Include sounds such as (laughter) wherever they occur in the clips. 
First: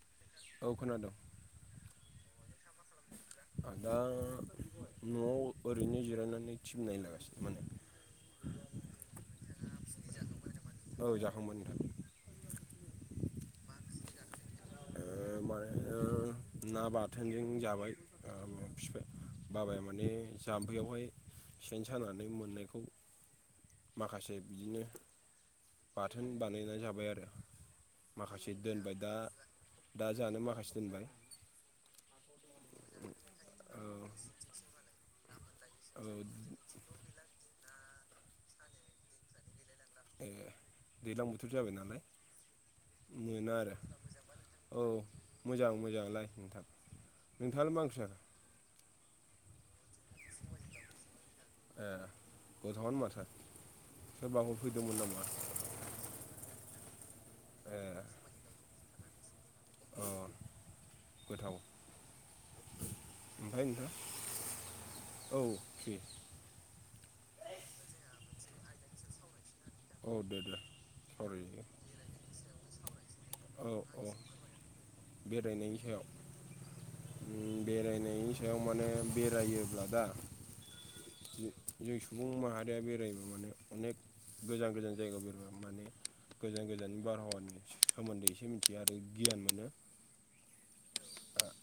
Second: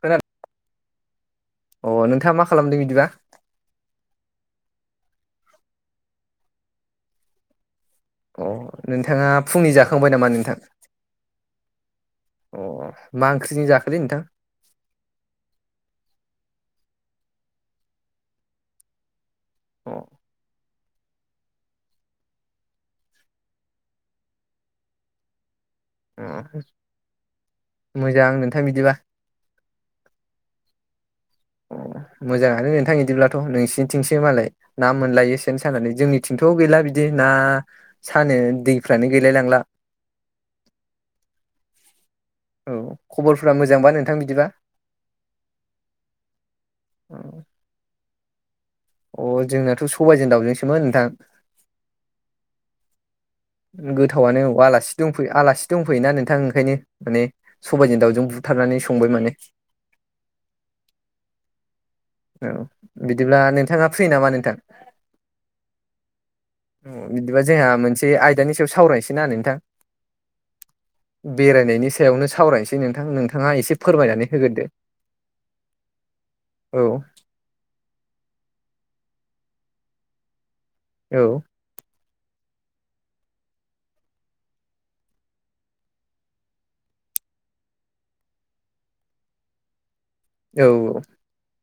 खोनादों औ खोनादोंं अ नोंथाङा मा खालामदों बिदिबा? आं दा न'वाव ओरैनो जिरायनानै टि बि नायलागासिनो माने अ नोंथाङा फुंनि जाखांबाय नामा नोंथां? औ जाखांबाय नोंथां। अ मा ओंख्रिजों जाखोलै नोंथां? ओ माने ओ ना बाथोनजों जाबाय ओ फिफाय बाबाया अ माने जाम्फैयावहाय सेन सानानै मोननायखौ माखासे बिदिनो अ बाथोन बानायना जाबाय आरो मोजां माखासे नोंथां बिदिबा दोनबाय दा दा जानो माखासे दोनबाय। अ मोजाङानो नोंथां इदिब्लाथ' औ नोंसिनिथिंसो मालाय ना मोनलायो। सेन सानानै औ जोंनिथिंथ' गैला बिदि ना सानो दैफ्रानो गैलाय लांला ए दैज्लां बोथोर जाबाय नालाय। औ मोना खबरफोरा आरो मोजांबा नोंथां बिदिबा? औ मोजां मोजाङालाय नोंथां नोंथाङालाय मा ओंख्रि जाखो? अ जोंनाथ' सबाइजों दाउजोंसोमोन नोंथां। ए गोथावानो माथो। सोरबा गोथावानो औ हरफैदोंमोन आलासि नामा दंफैयो आलासि दंफैयोना नोंथां ओंखायनो माने ए सबाइजों दाउजों बुथारनानै संबाय माने अ गोथाव औ बिदिब्ला ओमफ्राय नोंथाङा नोंथां फ्रि नामा नोंथां? औ फ्रि ओ बिदिबा जोंहा मोनसे आयदानि सायाव सावरायनोसै ना नोंथां? औ दे दे सावराय बेरायनायनि सायावनो सावरायनोसै नोंथां नों थाङा औ एसे औ फोरमायनानै होग्रोदो। बेरायनायनि सायाव औ बेरायनायनि सायाव माने बेरायोब्ला दा औ जों सुबुं माहारिया बेरायनो माने अनेक गोजान गोजान जायगायाव बेरायबो माने गोजान गोजाननि बारहावानि सोमोन्दै एसे मिथियो आरो गियान मोनो औ औ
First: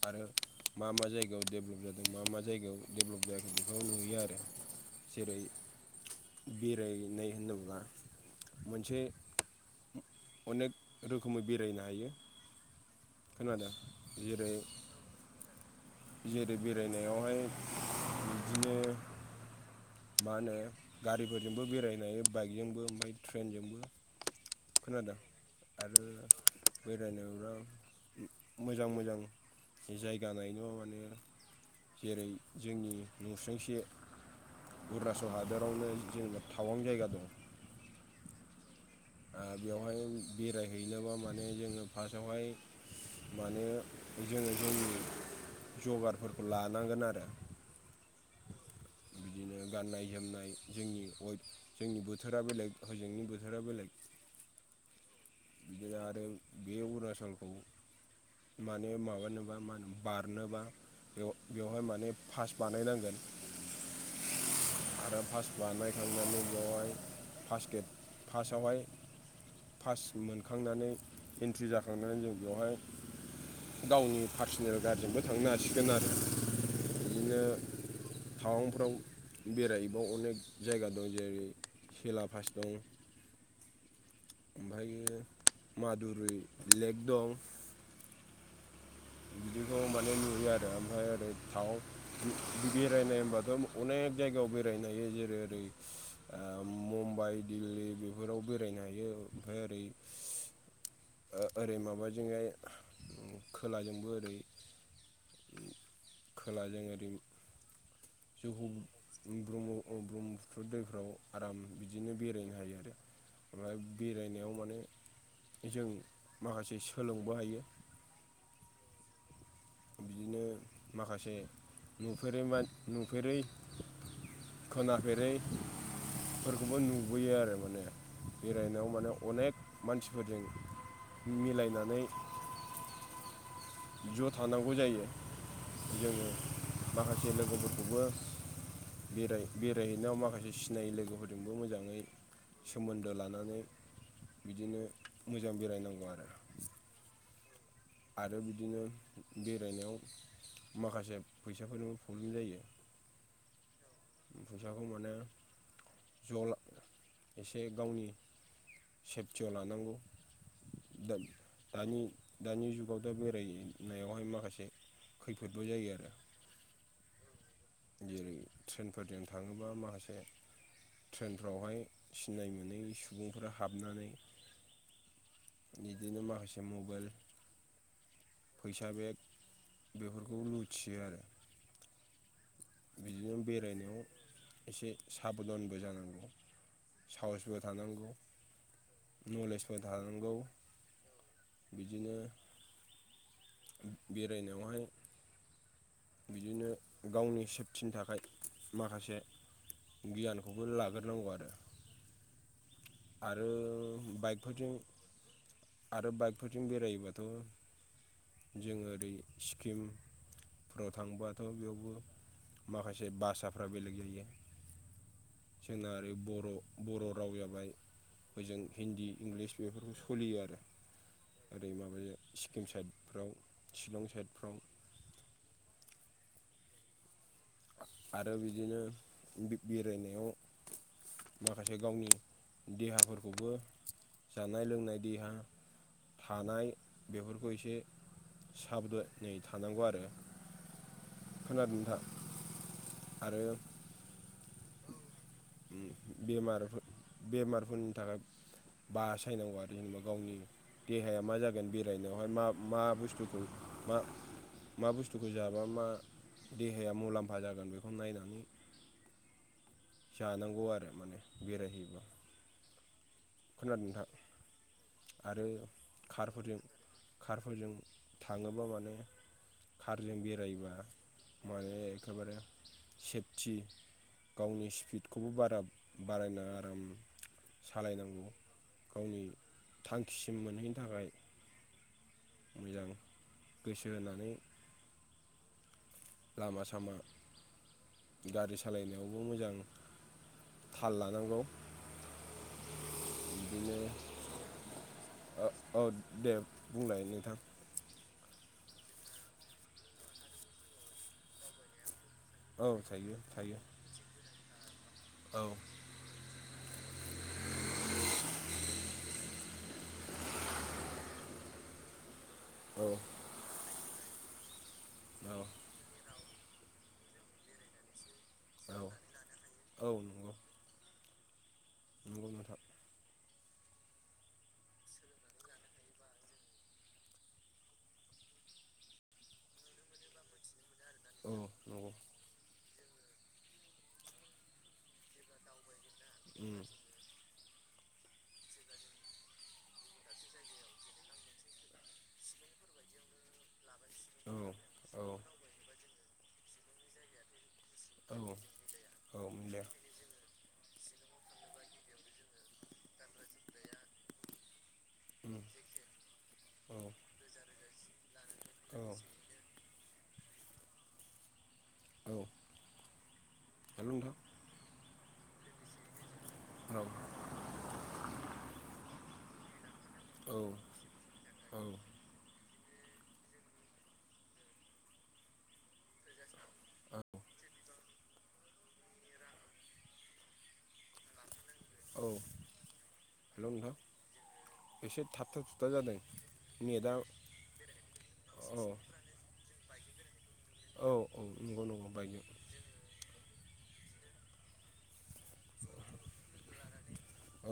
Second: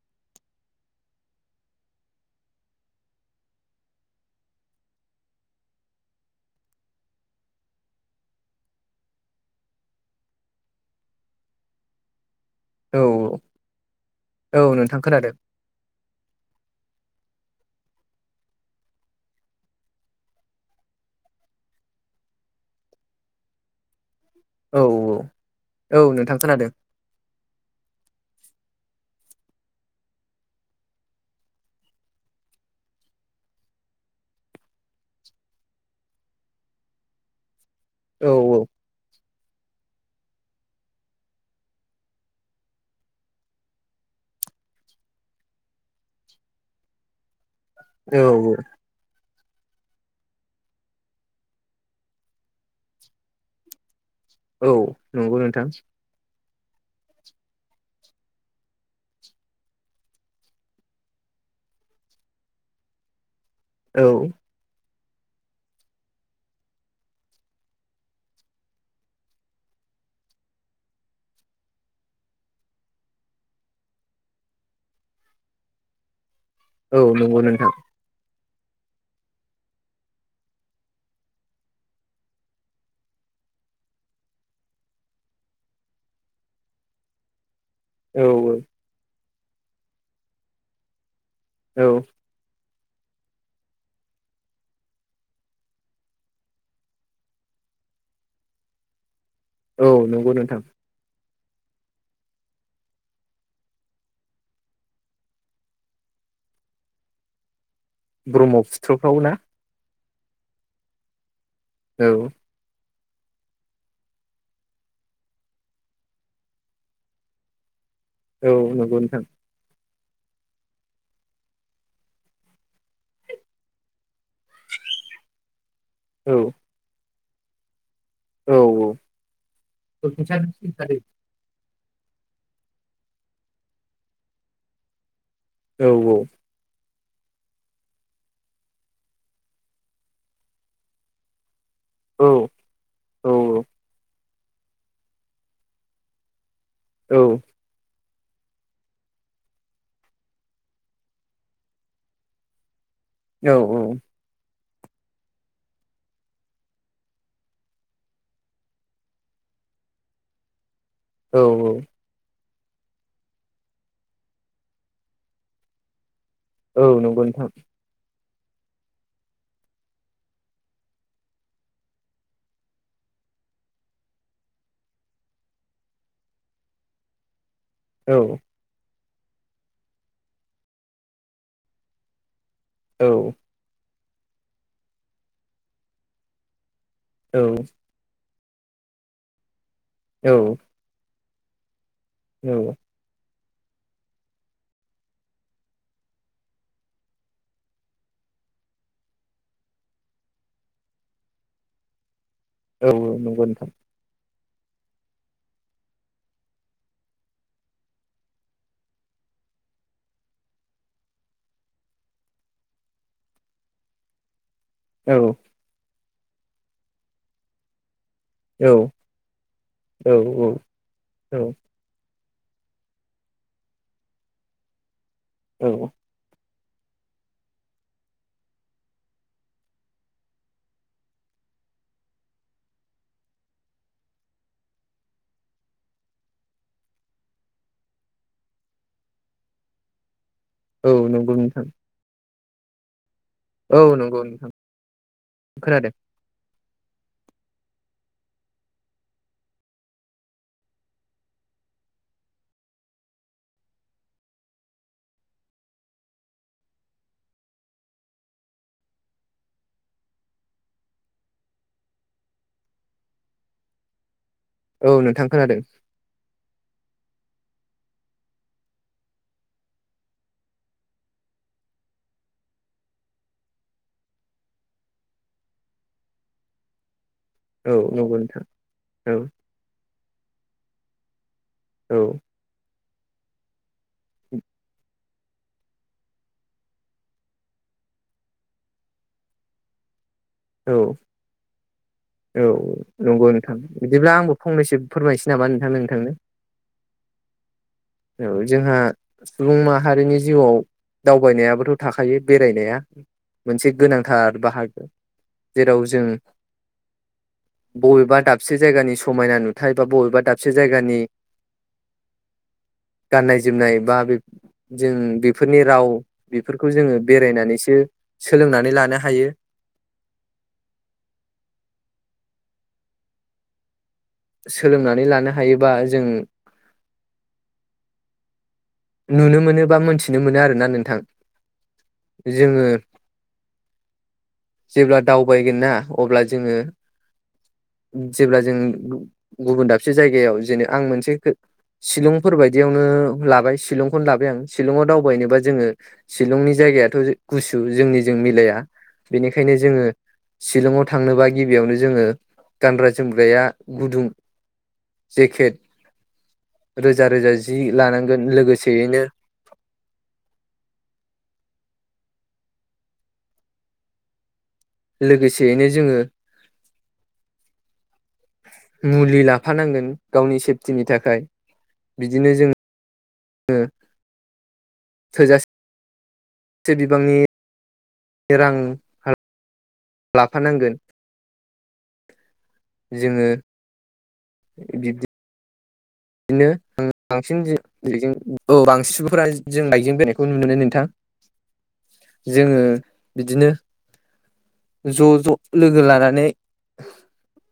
आरो मा मा जायगायाव डेभेलप जादों मा मा जायगायाव डेभेलप जायाखै बेखौ नुयो आरो जेरै बेरायनाय होनना बुङोब्ला मोनसे अनेक रोखोमै बेरायनो हायो। औ खोनादो? जेरै औ नोंथां खोनादों जेरै बेरायनायावहाय बिदिनो मा होनो गारिफोरजोंबो बेरायनो हायो बाइकजोंबो ओमफ्राय ट्रेनजोंबो। औ खोनादों? औ आरो नोंथां खोनादों बेरायनोब्ला मोजां मोजां जायगा नायनोबा माने जेरै जोंनि नसुंसे अरुणाचल हादोरावनो जोंना थावां जायगा दं। औ औ। ओ बेवहाय बेरायहैनोबा माने जोङो फास्टआवहाय माने जोङो जोंनि जगारफोरखौ लानांगोन आरो। औ औ। बिदिनो गाननाय जोमनाय जोंनि अइद जोंनि बोथोरा बेलेग ओजोंनि बोथोरा बेलेग। औ नंगौ नों बिदिनो आरो बे अरुणाचलखौ माने माबानोबा मा होनो बारनोबा। बेव-बेवहाय माने फास्ट बानायनांगोन। औ। आरो फास्ट बानायखांनानै बेवहाय फास्ट गेट फास्टआवहाय पास मोनखांनानै एन्ट्रि जाखांनानै जों बेवहाय गावनि पार्सनेल गारिजोंबो थांनो हासिगोन आरो औ नंगौ बिदिनो नोंथां टावांफ्राव बेरायहैबा अनेक जायगा दं जेरै सेला पास दं। ओमफायो मादुरि लेक दं। औ औ। बिदिखौ माने नुयो आरो। ओमफ्राय ओरै थावां औ बेरायनाय होनबाथ' अनेक जायगायाव बेरायनो हायो जेरै ओरै ओ मुम्बाइ दिल्ली बेफोराव बेरायनो हायो। ओमफ्राय ओरै औ नंगौ नोंथां ओ ओरै माबाजोंहाय उम खोलाजोंबो ओरै उम खोलाजों ओरै (unintelligible) ब्रह्मपुत्रफ्राव ना ब्रह्म ब्रह्मपुत्र दैफोराव आराम औ बिदिनो बेरायनो हायो आरो। ओमफ्राय बेरायनायाव माने जों माखासे सोलोंबो हायो। औ नंगौ नोंथां। बिदिनो माखासे नुफेरै मा नुफेरै खोनाफेरै औ फोरखौबो नुबोयो आरो माने। औ बेरायनायाव माने अनेक औ मानसिफोरजों मिलायनानै ज' थानांगौ जायो जोङो माखासे लोगोफोरखौबो बेराय बेरायहैनायाव माखासे सिनायि लोगोफोरजोंबो मोजा ङै सोमोन्दो औ लानानै बिदिनो मोजां बेरायनांगौ आरो। औ। आरो बिदिनो बेरायनायाव माखासे फैसाफोरनिबो प्रब्लेम जायो। औ औ। फैसाखौ माने ज' ला एसे गावनि सेफटियाव लानांगौ। दा औ दानि दानि जुगाव दा बेरायनायावहाय माखासे खैफोदबो जायो आरो। औ नंगो नोंथां। जेरै ट्रेनफोरजों थाङोबा माखासे ट्रेनफ्रावहाय सिनाय मोनै सुबुंफोरा हाबनानै बिदिनो माखासे मबेल औ फैसा बेग बेफोरखौ लुथियो आरो औ बिदिनो बेरायनायाव एसे साबधानबो जानांगौ औ साहसबो थानांगौ नलेजबो थानांगौ। औ बिदिनो औ बेरायनायावहाय बिदिनो गावनि सेफटिनि थाखाय माखासे गियानखौबो लाग्रोनांगौ आरो औ नंगौ आरो नोंथां बाइक फोरजों आरो बाइकफोरजों बेरायोबाथ' जोङो ओरै सिक्किम फोराव थांबाथ' बेयावबो माखासे भासाफ्रा बेलेग जायो। औ जोंना ओरै बर' बर' राव जाबाय होजों औ हिन्दी इंलिस बेफोरल' सलियो आरो औ ओरै माबाजो सिक्किम साइडफ्राव शिलं साइडफ्राव औ आरो बिदिनो बेरायनायाव माखासे गावनि देहाफोरखौबो जानाय लोंनाय देहा थानाय बेफोरखौ एसे साबधानै थानांगौ आरो। औ नंगौ नोंथां आरो (inaudible) औ नंगौ नोंथां खोनादों बेमारफोर बेमारफोरनि थाखाय बासायनांगौ आरो जेनबा गावनि देहाया मा जागोन बेरायनायावहाय मा मा बुस्थुखौ मा मा बुस्थुखौ जाबा मा देहाया मुलाम्फा जागोन बेखौ नायनानै जानांगौ आरो माने बेेरायहैबा खोनादों नोंथां औ नोंथां आरो खोनादों खारफोरजों खारफोरजों थाङोबा माने खारजों बेरायोबा माने एखेबारे सेफथि गावनि स्पिडखौबो बारा बाराय नाङा आराम औ नंगौ सालायनांगौ नोंथां औ गावनि थांखिसिम मोनहैनो थाखाय औ मोजाङै गोसो होनानै लामा सामा गारि सालायनायावबो मोजां औ थाल लानांगौ औ नंगौ नोंथां बिदिनो इदिब्ला आंबो फंनैसो फोरमायनोसै ओ नामा नोंथां औ नोंथांनो? दे बुंलाय नोंथां औ जोंहा सुबुं माहारिनि जिउआव दावबायनायाबोथ' थाखायो औ बेरायनाया थायो थायो मोनसे गोनांथार बाहागो औ जेराव जों बबेबा दाबसे जायगानि समायना नुथाय बा बबेबा दाबसे जायगानि औ गाननाय जोमनाय बा जों औ बेफोरनि राव बेफोरखौ जोङो बेरायनानैसो सोलोंनानै लानो हायो। औ औ नंगौ। नंगौ नोंथां। सोलोंनानै लानो हायो बा जों नुनो मोनो बा मोन्थिनो मोनो आरोना नोंथां। औ नंगौ। जोङो जेब्ला दावबायगोनना अब्ला उम जोङो जेब्ला जों गुबुन दाबसे जायगायाव जेने आं मोनसे शिलंफोर बायदियावनो लाबाय खौनो लाबाय औ आं शिलङाव औ दावबायनोबा जोङो शिलंनि जायगायाथ' गुसु जोंनिजों औ मिलाया औ बेनिखायनो मिलाया जोङो शिलङाव थांनोबा गिबियावनो जोङो गानग्रा जोमग्राया गुदुं उम जेकेट औ रोजा रोजा जि लानांगोन औ लोगोसेयैनो औ हेल' नोंथां लोगोसेयैनो जोङो औ (inaudible) मुलि लाफानांगोन औ गावनि सेफटिनि थाखाय औ बिदिनो जो ङो थोजा से बिबांनि रां लाफानांगोन औ जोङो हेल' नोंथां बिब्दि एसे थाबथा थुबथा जादों बिदिनो नेटआ बांसिन (unintelligible) औ बांसिन सुबुंफोरा जों बाइकजों बेरायो खौ नुनो मोनो नोंथां औ औ नंगौ नंगौ बायजोब जोङो बिदिनो ज' ज' लोगो लानानै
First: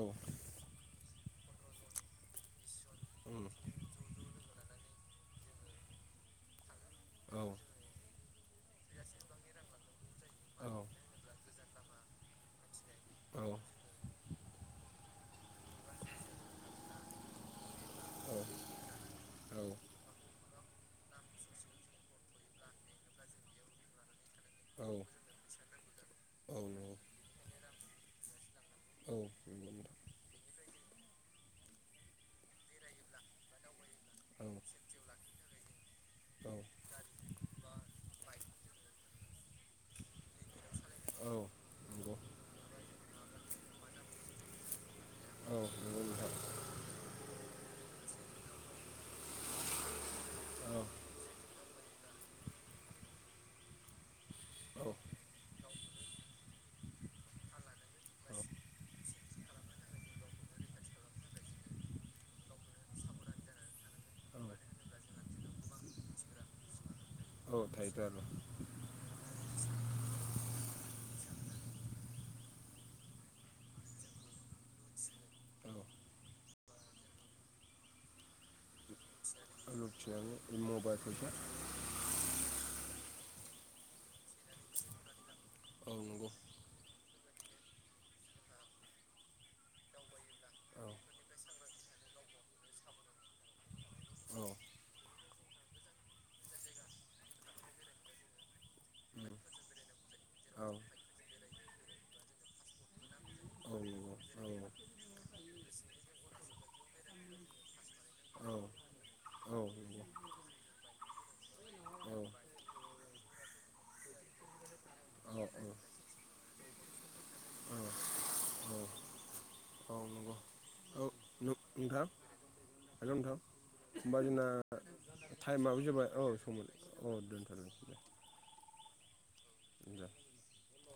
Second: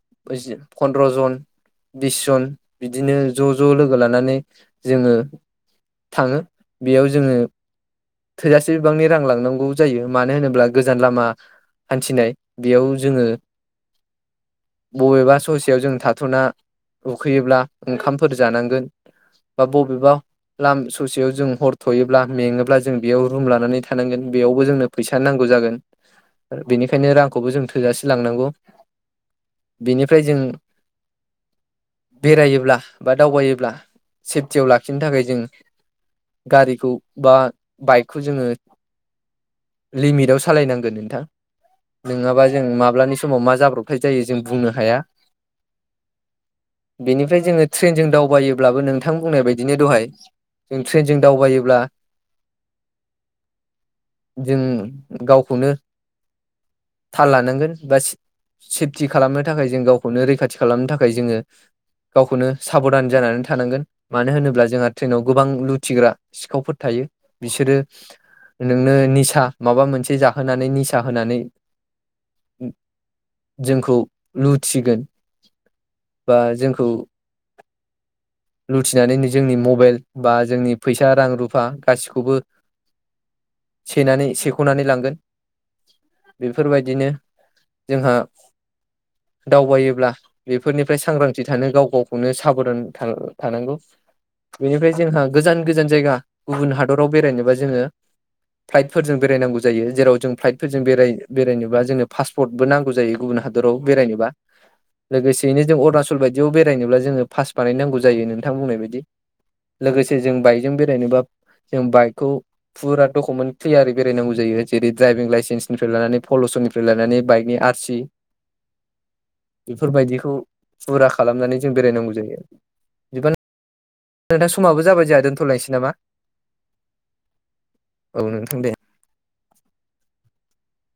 औ बुजिदों फन्द्र' जन बिस जन बिदिनो उम ज' ज' लोगो लानानै जोङो थाङो बेयाव जोङो औ थोजासे बिबांनि रां लांनांगौ जायो मानो होनोब्ला औ गोजान लामा हानथिनाय। बेयाव जोङो बबेबा ससेयाव जों थाथ'ना उखैयोब्ला ओंखामफोर औ जानांगोन बा बबेबा लाम ससेयाव जों हर थ'योब्ला मेङोब्ला जों बेयाव रुम लानानै थानांगोन बेयावबो औ जोंनो फैसा नां गौ जागोन औ नंगौ बेनिखायनो रांखौबो जों थो थोजासे लांनांगौ औ नंगौ बेनिफ्राय जों बेरायोब्ला बा दावबायोब्ला सेफटियाव नोंथां लाखिनो थाखाय जों औ गारिखौ बा बाइकखौ जोङो लिमिटाव सालायनांगो नोंथां। औ नंगौ नोङाबा जों माब्लानि समाव मा जाब्रबथाय जायो जों बुंनो हाया। औ नंगौ नोंथां। बेनिफ्राय जोङो ट्रेनजों दावबायोब्लाबो नोंथां बुंनाय बायदिनो दहाय औ जों ट्रेनजों दावबायोब्ला औ औ जों गावखौनो थाल लानांगोन बा सि सेफटि खालामनो थाखाय जों गावखौनो रैखाथि खालामनो थाखाय जोङो गावखोनो साबधान जानानै थानांगोन मानो होनोब्ला जोंहा ट्रेनाव गोबां लुथिग्रा सिखावफोर थायो औ बिसोरो थायोथ' आरो नोंनो निसा माबा मोनसे जाहोनानै निसा होनानै जोंखौ लुथिगोन औ बा जोंखौ लुथिनानै जोंनि मबाइल बा लुथिनानै जोंनि फैसा रां मबाइलखौसो रुफा गासिखौबो सेनानै सेख'नानै लांगोन। औ नंगौ। बेफोरबायदिनो जोंहा दावबायोब्ला औ बेफोरनिफ्राय सांग्रांथि थानो गाव गावखौनो साबदान था थानांगौ। औ बेनिफ्राय जोंहा गोजान गोजान जायगा गुबुन हादराव बेरायनोबा जोङो फ्लाइटफोरजों नंगौ बेरायनांगौ जायो जेराव जों औ नंगौ औ फ्लाइटफोरजों बेराय बेरायनोबा जोंङो पास पटबो नांगौ जायो गुबुन औ हादराव नंगौ बेरायनोबा औ लोगोसेयैनो जों अरुणाचल बायदियाव बेरायनोब्ला जोङो पास बानायनांगौ जायो नोंथां बुंनाय बायदि लोगोसे जों बाइकजों बेरायनोबा जों बाइकखौ फुरा डकुमेन्ट ख्लियारै बेरायनांगौ जायो जेरै ड्राइभिं लाइसेन्सनिफ्राय लानानै फल'सननिफ्राय लानानै बाइकनि आरसि औ बेफोरबायदिखौ फुरा खालामनानै जों बेरायनांगौ जायो आरो। हेलौ नोंथां होनबा जोंना समाबो जाबाय जोंहा दोनथ'लायनोसै टाइमाबो नामा जाबाय औ समलाय औ दोनथ' दोन दे। औ नोंथां दे।